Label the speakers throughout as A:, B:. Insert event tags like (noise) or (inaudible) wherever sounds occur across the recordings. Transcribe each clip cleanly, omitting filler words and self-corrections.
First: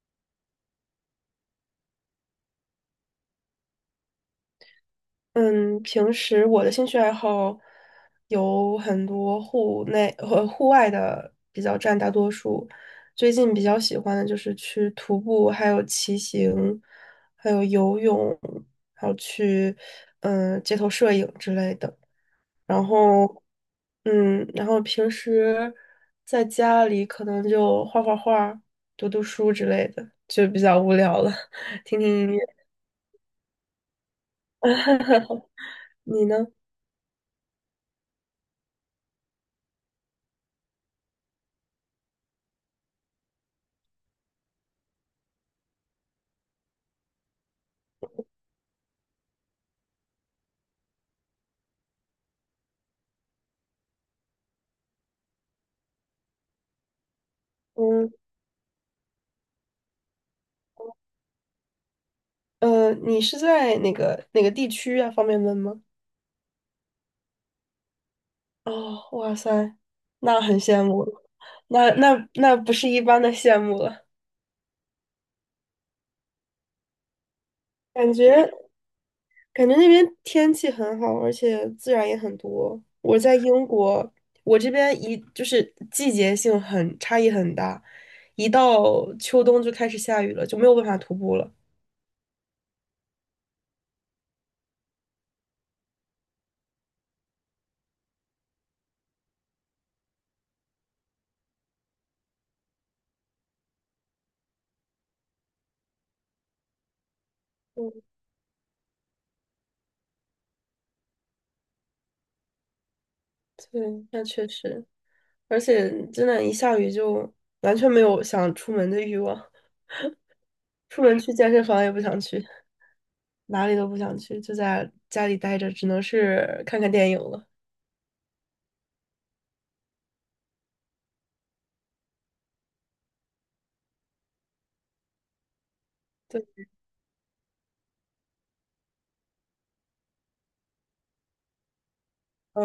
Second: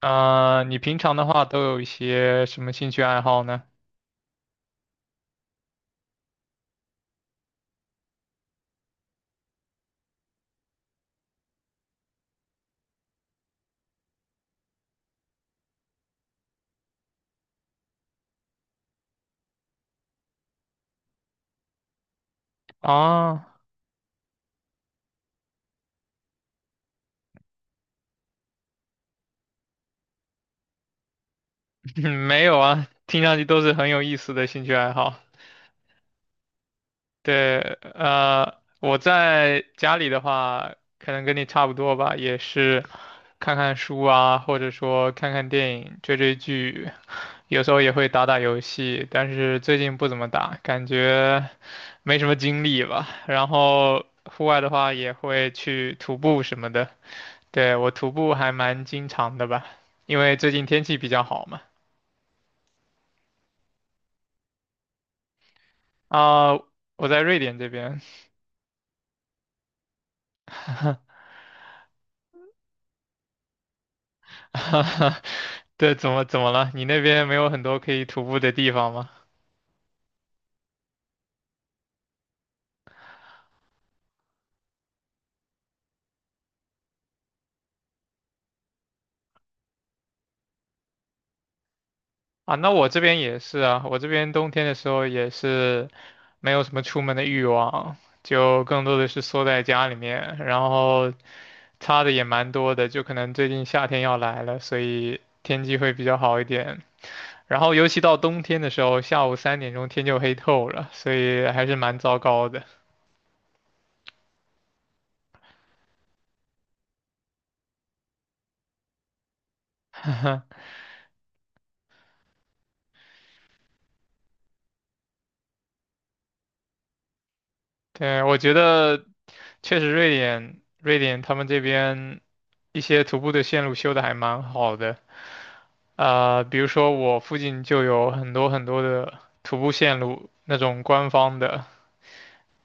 A: 啊、你平常的话都有一些什么兴趣爱好呢？
B: 嗯，平时我的兴趣爱好有很多户内和户外的比较占大多数。最近比较喜欢的就是去徒步，还有骑行，还有游泳，还有去街头摄影之类的。然后
A: 啊，
B: 然后平时在家里可能就画画、读读书之类的，就比较无聊了，(laughs) 听听
A: (laughs)
B: 音
A: 没有
B: 乐。
A: 啊，听上去都是很有意思的兴趣爱好。
B: 你呢？
A: 对，我在家里的话，可能跟你差不多吧，也是看看书啊，或者说看看电影、追追剧，有时候也会打打游戏，但是最近不怎么打，感觉没什么精力吧。然后户外的话也会去徒步什么的。对，我
B: 嗯。
A: 徒步还蛮经常的吧，因为最近天气比较好嘛。
B: 你是在哪个地区啊？方便问吗？
A: 啊、我在瑞典这边。
B: 哦，哇塞，那很羡慕了。那不是一般的羡慕了。
A: (laughs) 对，怎么了？你那边没有很多可以
B: 感
A: 徒步的
B: 觉
A: 地方吗？
B: 感觉那边天气很好，而且自然也很多。我在英国，我这边就是季节性差异很大，一到秋冬就开始下雨了，就没有办法徒步了。
A: 啊，那我这边也是啊，我这边冬天的时候也是没有什么出门的欲望，就更多的是缩在家里面，然后差的也蛮多的，就可能最近夏天要来了，所以天气会比较好一点，然后尤
B: 嗯，
A: 其到冬天的时候，下午3点钟天就黑透了，所以还是蛮糟糕的。
B: 对，那确实，而且真的，一下雨就完全没有想出门的欲望。
A: (laughs)
B: 出门去健身房也不想去，哪里都不想去，就在家里待着，只能是看看电影了。
A: 对，我觉得确实瑞典，瑞典他们这边一些徒步的线路修的还蛮好的。
B: 对，
A: 比如说我附近就有很多很多的徒步线路，那种官方的，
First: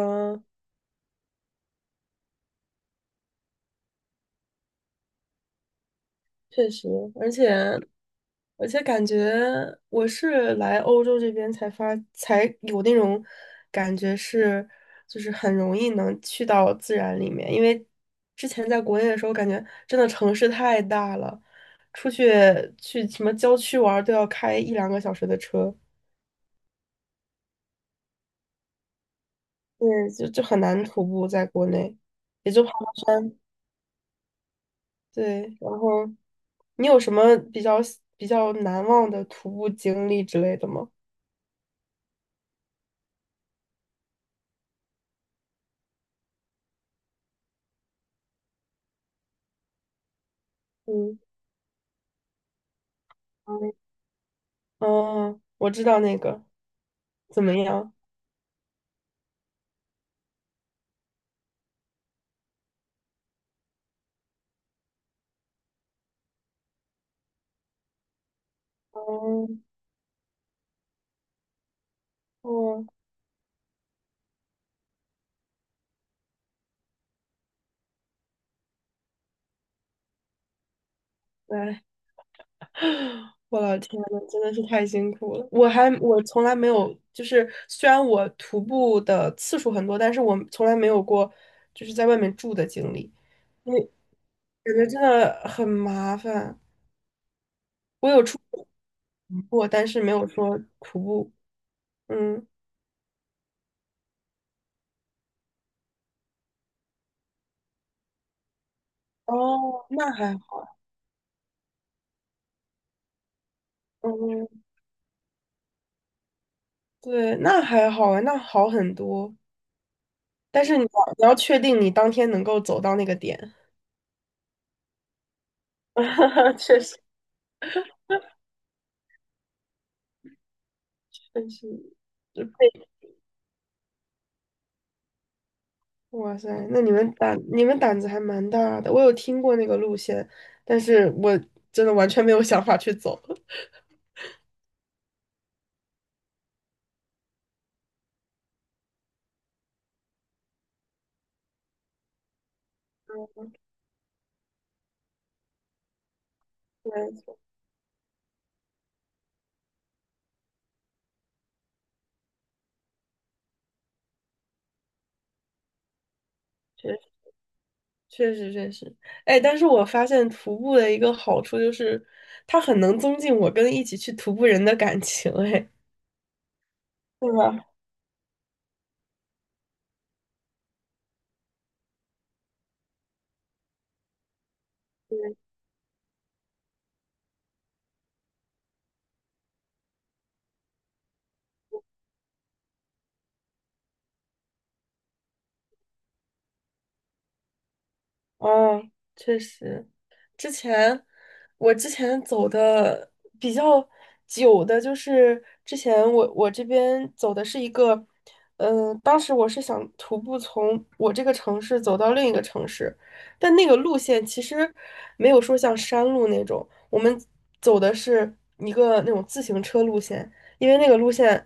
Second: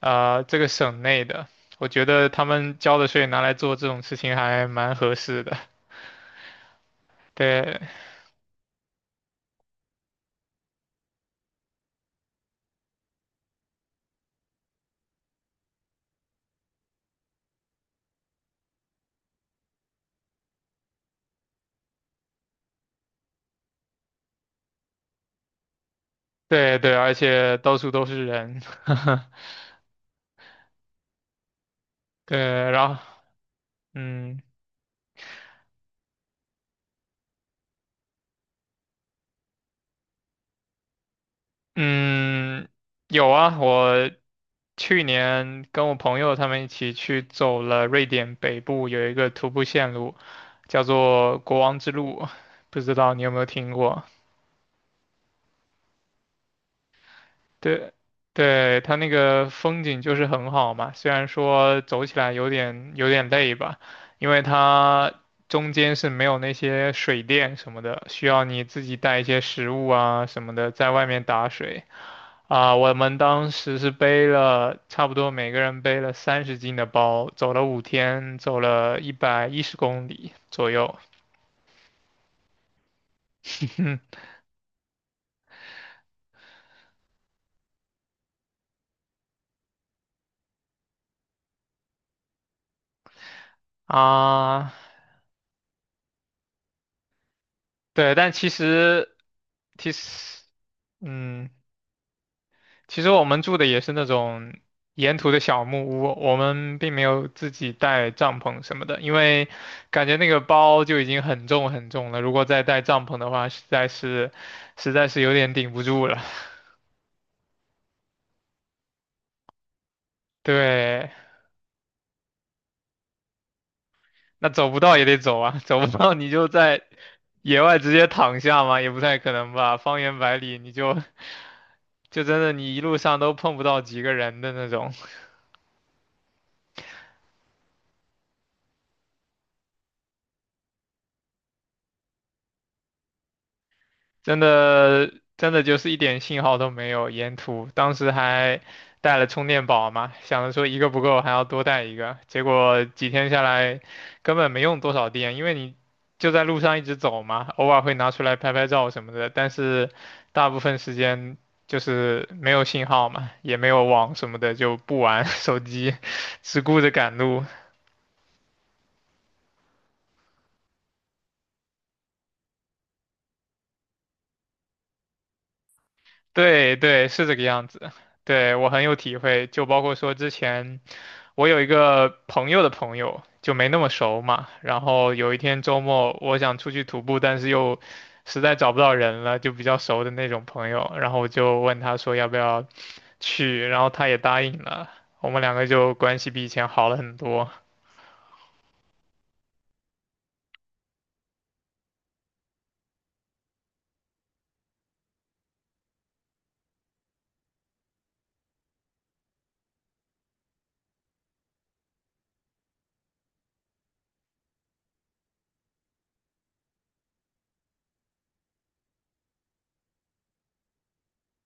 A: 这个省内的，我觉得他们交的税拿来做这种事情还蛮合适的。
B: 确实，而且
A: 对，
B: 而且感觉我是来欧洲这边才有那种感觉是，就是很容易能去到自然里面，因为之前在国内的时候，感觉真的城市太大了，出去去什么郊区玩儿都要开一两个小时的车，
A: 对对，而且到处都是人。(laughs)
B: 对，就很难徒步在国内。也就
A: 对，
B: 跑。
A: 然后嗯
B: 对，然后你有什么比较难忘的徒步经历之类的吗？
A: 嗯，有啊，我去年跟我朋友他们一起去走了瑞典北部有一个徒步线路，叫
B: 嗯，
A: 做国王之路，不知道你有没有听过？
B: 嗯，我知道那个怎么
A: 对，
B: 样？
A: 对，它那个风景就是很好嘛，虽然说走起来有点累吧，因为它中间是没有那些水电什么的，需要你自己带一些
B: 哦
A: 食物啊什么的，在外面打水。啊，
B: 哦，
A: 我们当时是背了差不多每个人背了30斤的包，走了5天，走了110公里左右。
B: 来，我老天呐，
A: (laughs)
B: 真的是太辛苦了。我从来没有，就是虽然我徒步的次数很多，但是我从来没有过就是在外面住的经历，因为
A: 啊，
B: 感觉真的很麻烦。我
A: 对，
B: 有
A: 但
B: 出过，但
A: 其
B: 是没有
A: 实，
B: 说徒步。
A: 嗯。
B: 嗯，
A: 其实我们住的也是那种沿途的小木屋，我们并没有自己带帐篷什么的，因为
B: 哦，
A: 感
B: 那
A: 觉那
B: 还
A: 个
B: 好。
A: 包就已经很重很重了，如果再带帐篷的话，实在是
B: 嗯，
A: 实在是有点顶不住了。
B: 对，那还好啊，那好很多。但是你
A: 对，
B: 要你要确定你当天能够走到那个点。
A: 那走不到也得走啊，走不到你就
B: (laughs) 确
A: 在
B: 实，
A: 野外直接躺下嘛，也不太可能吧，方圆百里你就 (laughs)
B: 确实，
A: 就真
B: 就
A: 的你一
B: 被，
A: 路上都碰不到几个人的那种。
B: 哇塞，那你们胆子还蛮大的。我有听过那个路线，但是我真的完全没有想法去走。(laughs)
A: 真的就是一点信号都没有，沿途当时还带了充电宝嘛，想着说一个不够还要多带一个，结果几天下来根本没用多少电，因为你就在路上一
B: 没
A: 直走
B: 错，
A: 嘛，偶尔会拿出来拍拍照什么的，但是大部分时间就是没有信号嘛，也没有网什么的，就不玩 (laughs) 手机，只顾
B: 确
A: 着
B: 实
A: 赶路。
B: 确实确实，哎，但是我发现徒步的一个好处就是，它很能增进我跟一起去徒步人的感情，哎，
A: 对对，
B: (laughs)
A: 是
B: 对
A: 这个样
B: 吧？
A: 子。对，我很有体会，就包括说之前。我有一个朋友的朋友，就没那么熟嘛。然后有一天周末，我想出去徒步，但是又实在找不到人了，就比较熟的那种朋友。然后我就问他说要不要去，然后他也答应了。我们两个就关系比以前好了很多。
B: 哦，确实。之前之前走的比较久的，就是之前我这边走的是一个，当时我是想徒步从我这个城市走到另一个城市，但那个路线其实没有说像山路那种，我们走的是一个那种自行车路线，因为那个路线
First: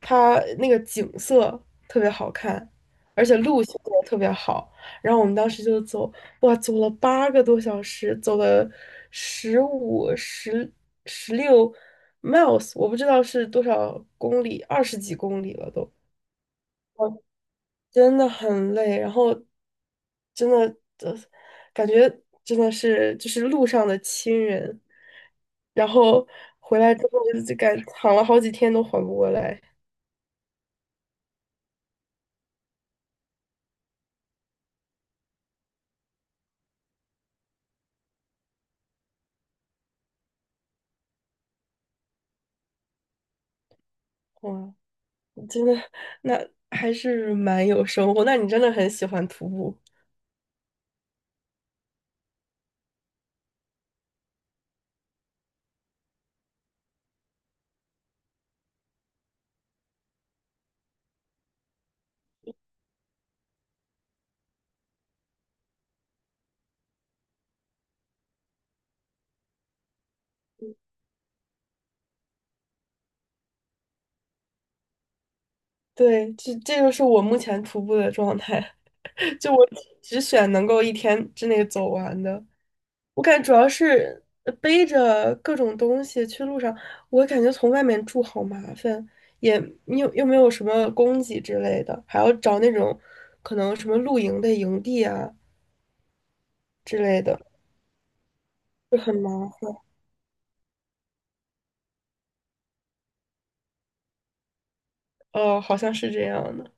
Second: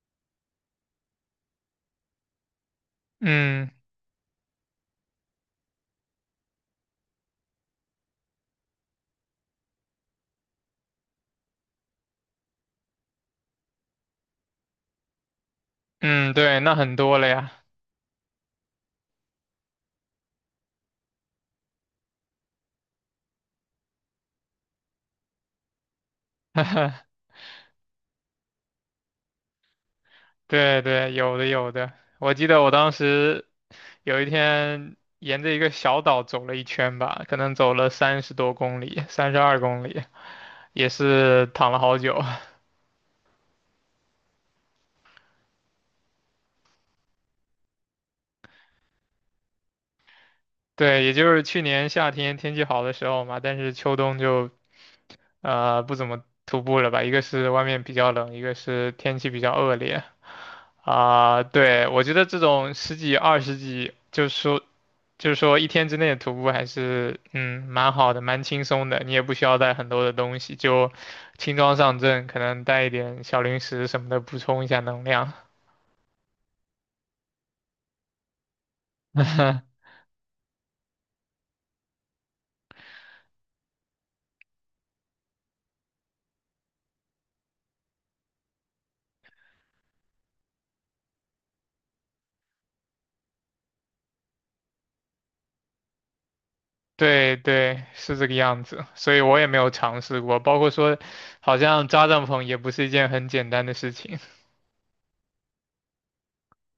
B: 它那个景色特别好看，而且路
A: 嗯
B: 线也特别好。然后我们当时就走，哇，走了8个多小时，走了15、十六 miles，我不知道是多少公里，20几公里了都，
A: 嗯，对，那很多了呀。
B: 真的很累。然后真的，呃，感觉真的是就是路上的亲人。然后回来之后就感躺了好几天都缓不过来，
A: 对对，有的有的。我记得我当时有一天沿着一个小岛走了一圈吧，可能走了30多公里，32公里。也是躺了好久。(laughs)
B: 哇，真的，那还是蛮有收获。那你真的很喜欢徒步。
A: 对，也就是去年夏天天气好的时候嘛，但是秋冬就不怎么徒步了吧，一个是外面比较冷，一个是天气比较恶劣啊。对，我觉得这种十几二十几，就是说一天之内的徒步还是蛮好的，蛮轻松的，你也不需要带很多的东西，就轻装上阵，可能带一点小零食什么的补充一下能量。
B: 对，这就是我目前徒步的状态，(laughs) 就我
A: (laughs)
B: 只选能够一天之内走完的。我感觉主要是背着各种东西去路上，我感觉从外面住好麻烦，也又没有什么供给之类的，还要找那种可能什么露营的营地啊之类
A: 对
B: 的，
A: 对，是这个样子，
B: 就
A: 所
B: 很
A: 以我也
B: 麻
A: 没有
B: 烦。
A: 尝试过，包括说，好像扎帐篷也不是一件很简单的事情。
B: 哦，好像是这样的。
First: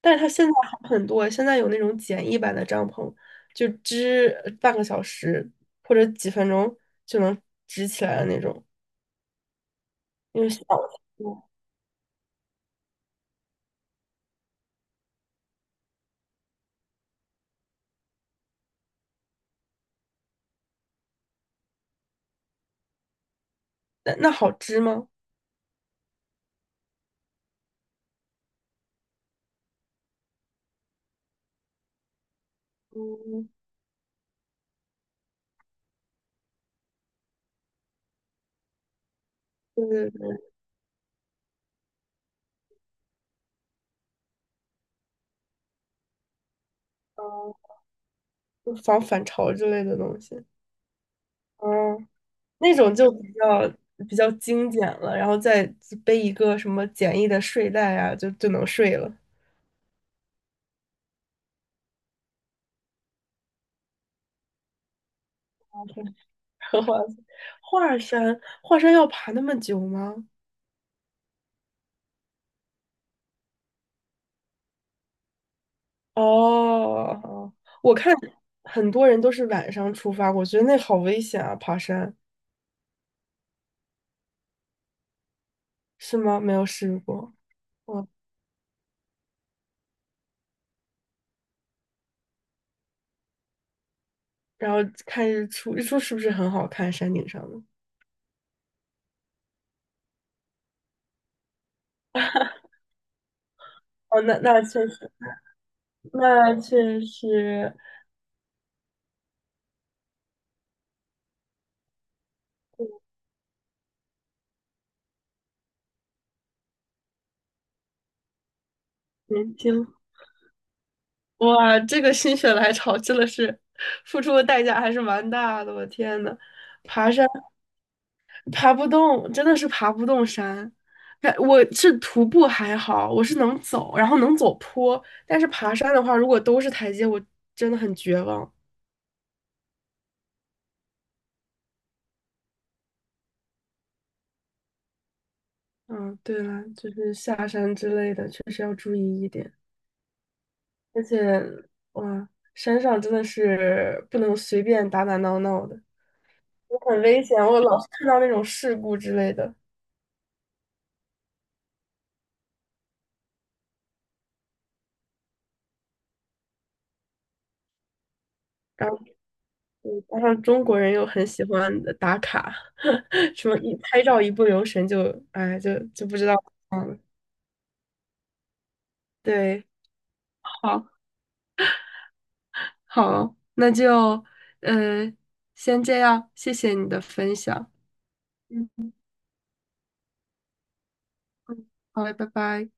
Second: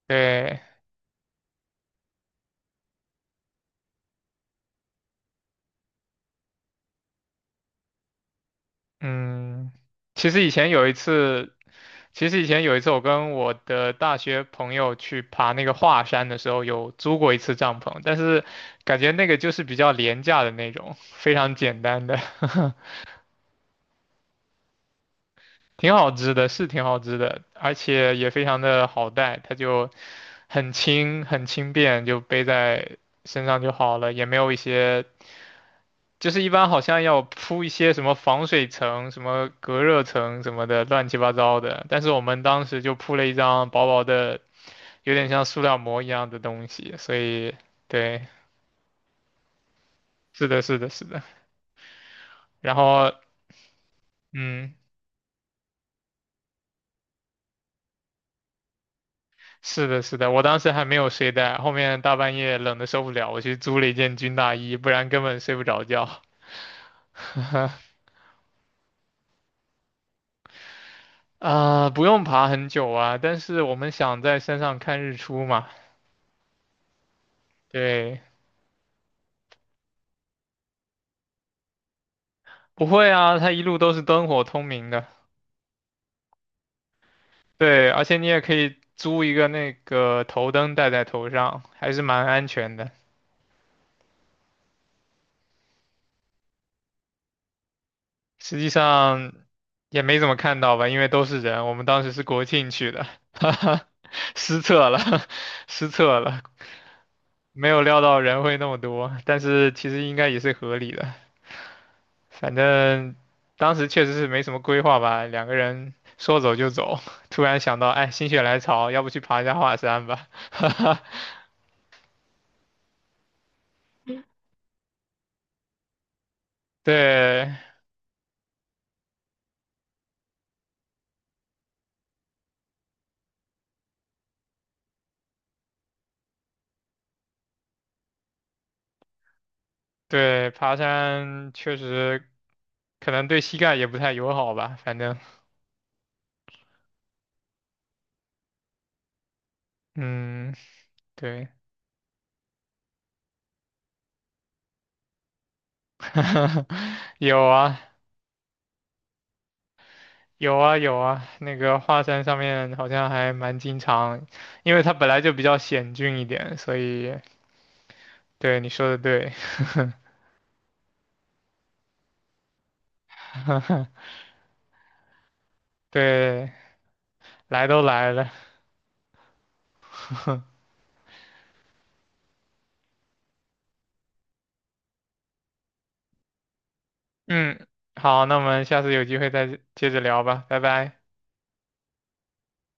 B: 但是它现在
A: 对，
B: 好很多，现在有那种简易版的帐篷，就支半个小时或者几分钟就能支起来的那种，
A: 嗯，其
B: 因
A: 实以
B: 为小
A: 前有一
B: 嗯
A: 次，其实以前有一次我跟我的大学朋友去爬那个华山的时候，有租过一次帐篷，但是感觉那个就是比较廉价的那种，非常简单的。(laughs)
B: 那好支吗？
A: 挺好织的，是挺好织的，而且也非常的好带，它就很轻很轻便，就背在身
B: 嗯，
A: 上就好了，也没有一些，就是一般好像要铺一些什么防水层、什么隔
B: 对
A: 热
B: 对
A: 层
B: 对，
A: 什么的，乱七八糟的。但是我们当时就铺了一张薄薄的，有点像塑料膜一样的东西，所
B: 嗯，
A: 以对，
B: 就防反潮之类的东西，
A: 是的，是的，是的。
B: 嗯，
A: 然
B: 那种
A: 后，
B: 就比较精
A: 嗯。
B: 简了，然后再背一个什么简易的睡袋啊，就能睡了。
A: 是的，是的，我当时还没有睡袋，后面大半夜冷的受不了，我去租了一件军大衣，不然根本睡不着觉。
B: (laughs) 华
A: (laughs)
B: 华山，华山要爬那么久吗？
A: 啊、不用爬很久啊，但是我们想在山上看日出嘛。
B: 哦，哦我看
A: 对，
B: 很多人都是晚上出发，我觉得那好危险啊，爬山
A: 不会啊，它一路都是灯火通明的。
B: 是吗？没有试过。
A: 对，而
B: 嗯，
A: 且你也可以租一个那个头灯戴在头上，还是蛮安全的。
B: 然后看日出，日出是不是很好看？山顶上的。
A: 实际上也没怎么看到吧，因为都是人。我们当时是国庆去的，(laughs) 哈哈，
B: 哦，那
A: 失
B: 那确
A: 策了，
B: 实，
A: (laughs) 失策了。
B: 那确
A: 没
B: 实
A: 有料到人会那么多，但是其实应该也是合理的。反正当时确实是没什么规划吧，两个人说走就走，(laughs) 突然想到，哎，心血来潮，要不去爬一下
B: 年
A: 华
B: 轻。
A: 山吧？(laughs)
B: 哇，这个心血来潮真的是付出的代价还是蛮大的，我天呐，爬山。
A: 对
B: 爬不动，真的是爬不动山。哎我是徒步还好，我是能走，然后能走坡，但是爬山的话，如果都是台阶，我真的很绝望。
A: 对，爬山确实可能对膝盖也不太友好吧。反正，
B: 嗯，对了，就是下山之类的，确实要注意一点。
A: 嗯，
B: 而且，
A: 对，
B: 哇，山上真的是不能随便打打闹闹的，
A: (laughs)
B: 很危
A: 有
B: 险。我
A: 啊。
B: 老是看到那种事故之类的。
A: 有啊，那个华山上面好像还蛮经常，因为它本来就比较险峻一点，所以对你说
B: 然
A: 的
B: 后。
A: 对。
B: 加上中国人又很喜欢的打卡，(laughs) 什么一拍照一不留神就，哎，就不知道
A: 对，
B: 嗯，
A: 来都来了，
B: 对，好，好，那就，嗯、先这样，谢谢你的分
A: 嗯，
B: 享，
A: 好，那我们下
B: 嗯，
A: 次有机会再接着聊吧，拜拜。
B: 好嘞，拜拜。